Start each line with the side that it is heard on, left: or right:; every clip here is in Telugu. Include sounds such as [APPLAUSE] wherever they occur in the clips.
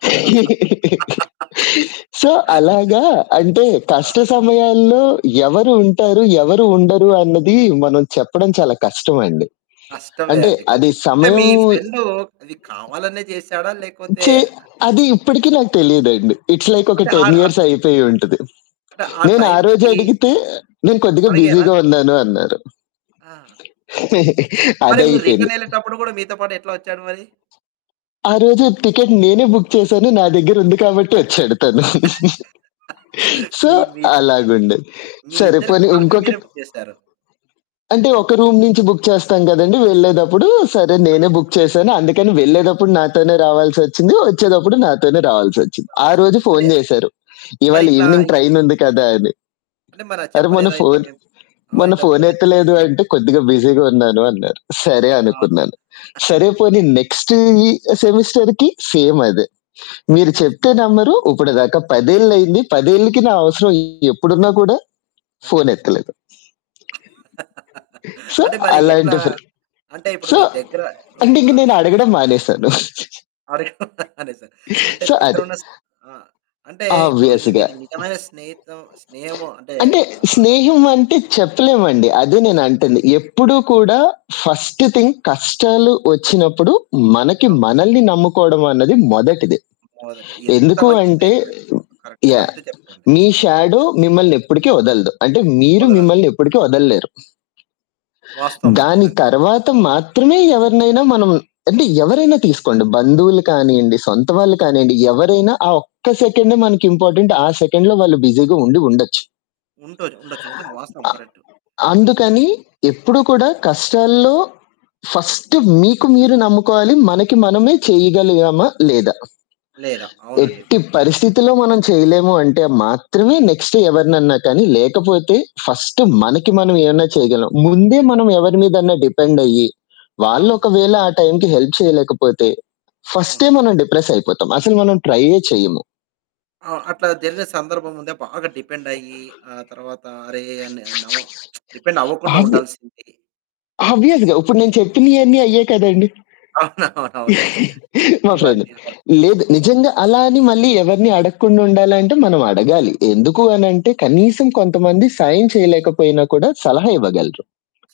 left: [LAUGHS] సో, అలాగా అంటే
right: ఆ!
left: కష్ట సమయాల్లో ఎవరు ఉంటారు, ఎవరు ఉండరు అన్నది మనం చెప్పడం చాలా కష్టమండి.
right: కష్టమే
left: అంటే
right: అండి కానీ.
left: అది
right: అంటే
left: సమయం
right: మీ ఫ్రెండు అది కావాలనే చేసాడ? లేకపోతే
left: ఛీ! అది ఇప్పటికి నాకు తెలీదండి. ఇట్స్ లైక్ ఒక
right: అంటే
left: 10
right: ఆడ్ అట్
left: ఇయర్స్ అయిపోయుంటది.
right: అంటే ఆ
left: నేను ఆరోజే
right: టైమ్‍కి
left: అడిగితే "నేను కొద్దిగా
right: అడిగారా?
left: బిజీగా ఉన్నాను." అన్నారు.
right: ఆ!
left: [CHUCKLES]
right: మరి మీరు
left: అదయిపోయింది.
right: రిటర్న్ ఎళ్ళేటప్పుడు కూడా మీతో పాటు ఎట్లా వచ్చాడు మరి?
left: ఆ రోజు టికెట్ నేనే బుక్ చేశాను. నా దగ్గర ఉంది కాబట్టి వచ్చాడు తను. [CHUCKLES]
right: [LAUGHS]
left: సో,
right: మీ మీ
left: అలాగుండేది.
right: మీ
left: సరే
right: ఇద్దరికీ
left: పోనీ
right: కలిపి
left: ఇంకొకటి
right: మీరే బుక్ చేసారు.
left: అంటే ఒక రూమ్ నుంచి బుక్ చేస్తాం కదండీ వెళ్ళేటప్పుడు సరే
right: ఆ!
left: నేనే బుక్ చేశాను. అందుకని వెళ్ళేటప్పుడు నాతోనే రావాల్సొచ్చింది. వచ్చేటప్పుడు నాతోనే రావాల్సొచ్చింది. ఆరోజు
right: కావాల్సొచ్చింది. మరి,
left: ఫోను చేశారు.
right: మరి
left: "ఇవాళ
right: ఇట్లా
left: ఇవినింగ్
right: ఈ
left: ట్రైన్ ఉంది కదా!" అని.
right: అంటే మరా
left: అరె! మొన్న
right: చెప్పలేదా? ఇట్లా
left: ఫోను
right: మేం ఆ!
left: మొన్న
right: ఇట్లా [UNINTELLIGIBLE]
left: ఫోనెత్తలేదు అంటే "కొద్దిగా బిజీగా ఉన్నాను." అన్నారు సరే
right: అ!
left: అనుకున్నాను.
right: [CHUCKLES]
left: సరే పోనీ నెక్స్ట్ ఈ సెమిస్టర్‍కి సేమ్ అదే. మీరు చెప్తే నమ్మరు ఇప్పడు దాకా 10ఏళ్లు అయింది. 10ఏళ్లకి నా అవసరం ఎప్పుడున్నా కూడా
right: ఆహా!
left: ఫోనెత్తలేదు.
right: [LAUGHS]
left: సో
right: అంటే మరి ఎట్లా
left: అలాంటి ఫ్రెం
right: అంటే ఇప్పుడు
left: సో,
right: మీ దగ్గర
left: అంటే ఇంక
right: ఉన్నా
left: నేనడగడం మానేసాను. [CHUCKLES]
right: అరె! [CHUCKLES] నిజమే. అంటే
left: సో
right: దగ్గర
left: అది.
right: ఉన్న స ఆ! అంటే ఇప్పుడు నువ్వు
left: ఆబ్వియస్‍గా.
right: ఇది నిజమైన స్నేహితం స్నేహము అంటే
left: అంటే
right: ఆహ్
left: స్నేహం అంటే చెప్పలేమండి అదే నేను అంటంది. ఎప్పుడూ కూడా ఫస్ట్ థింగ్ కష్టాలు వచ్చినప్పుడు మనకి
right: అవును.
left: మనల్ని నమ్ముకోవడమన్నది మొదటిది.
right: మొదటి ఎంత
left: ఎందుకు
right: మంచి
left: అంటే
right: స్నేహితుడండి. Correct
left: yeah!
right: కరెక్ట్ చెప్పారండి
left: మీ
right: అవును.
left: షాడో మిమ్మల్ని ఎప్పటికీ వదలదు. అంటే మీరు
right: కుదరదు.
left: మిమ్మల్ని ఎప్పటికీ వదలలేరు.
right: వాస్తవమండి
left: దాని
right: నిజంగా.
left: తరువాత మాత్రమే ఎవరినైనా మనం అంటే ఎవరైనా తీసుకోండి బంధువులు కానియ్యండి, సొంత వాళ్ళు కానియ్యండి, ఎవరైనా ఆ ఒక్క సెకండే మనకి ఇంపార్టెంట్. ఆ సెకండ్‍లో వాళ్ళు బిజీగా ఉండి ఉండొచ్చు.
right: ఉండొ ఉండొచ్చు. నిజం వాస్తవం
left: అ
right: కరెక్టు.
left: అందుకని ఎప్పుడు కూడా కష్టాల్లో ఫస్ట్ మీకు మీరు నమ్ముకోవాలి మనకి మనమే చేయగలిగామా? లేదా?
right: లేదా! అవునండి.
left: ఎట్టి పరిస్థితిలో మనం చేయలేము అంటే మాత్రమే నెక్స్ట్ ఎవరినన్నా కానీ లేకపోతే ఫస్ట్
right: అవును.
left: మనకి మనం ఏమన్నా చేయగలం. ముందే మనం ఎవరి మీదన్న డిపెండ్ అయ్యి, వాళ్ళు
right: అవును.
left: ఒకవేళ ఆ టైమ్‍కి హెల్ప్ చేయలేకపోతే ఫస్టే
right: అవును.
left: మనం డిప్రెస్ అయిపోతాం. అసలు మనం ట్రైయ్యే చెయ్యము.
right: ఆ! అట్లా జరిగిన సందర్భం ముందా? బాగా డిపెండ్ అయ్యి ఆహ్, తర్వాత అరె! అని నామో [SMACKS LIPS] డిపెండ్ అవ్వకుండా
left: ఆబ్వి
right: ఉండాల్సింది అని.
left: ఆబ్వియస్‍గా ఇప్పుడు నేను చెప్పినియన్నీ అయ్యే కదండీ.
right: అవునవును
left: [CHUCKLES] మా ఫ్రెండ్.
right: ఇవన్నీ అవును.
left: లేదు నిజంగా అలా అని మళ్ళీ ఎవరిని అడగకుండా ఉండాలంటే మనం అడగాలి, ఎందుకు అనంటే కనీసం కొంతమంది సాయం చేయలేకపోయినా కూడా సలహా ఇవ్వగలరు.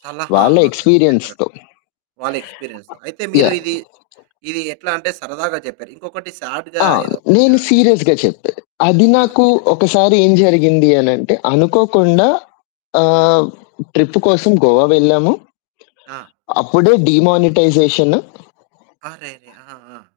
right: సలహా
left: వాళ్ళ
right: ఆ! కరెక్ట్. కరెక్ట్ చెప్పారండి.
left: ఎక్స్‌పీరియన్స్‌తో.
right: వాళ్ళ ఎక్స్‌పీరియన్స్. అయితే మీరు
left: యాహ్!
right: ఇది ఇది ఎట్లా అంటే సరదాగా చెప్పారు. ఇంకొకటి స్యాడ్‍గా
left: ఆ!
right: ఏదో
left: నేను
right: సా
left: సీరియస్‌గా చెప్పాను. అది
right: ఆ!
left: నాకు
right: [UNINTELLIGIBLE]
left: ఒకసారి ఏం జరిగింది అని అంటే అనుకోకుండా
right: హ్మ్.
left: ఆహ్, ట్రిప్ కోసం గోవా వెళ్ళాము.
right: ఆ!
left: అప్పుడే డీమానిటైజేషను.
right: అరెరే! ఆ! ఆ!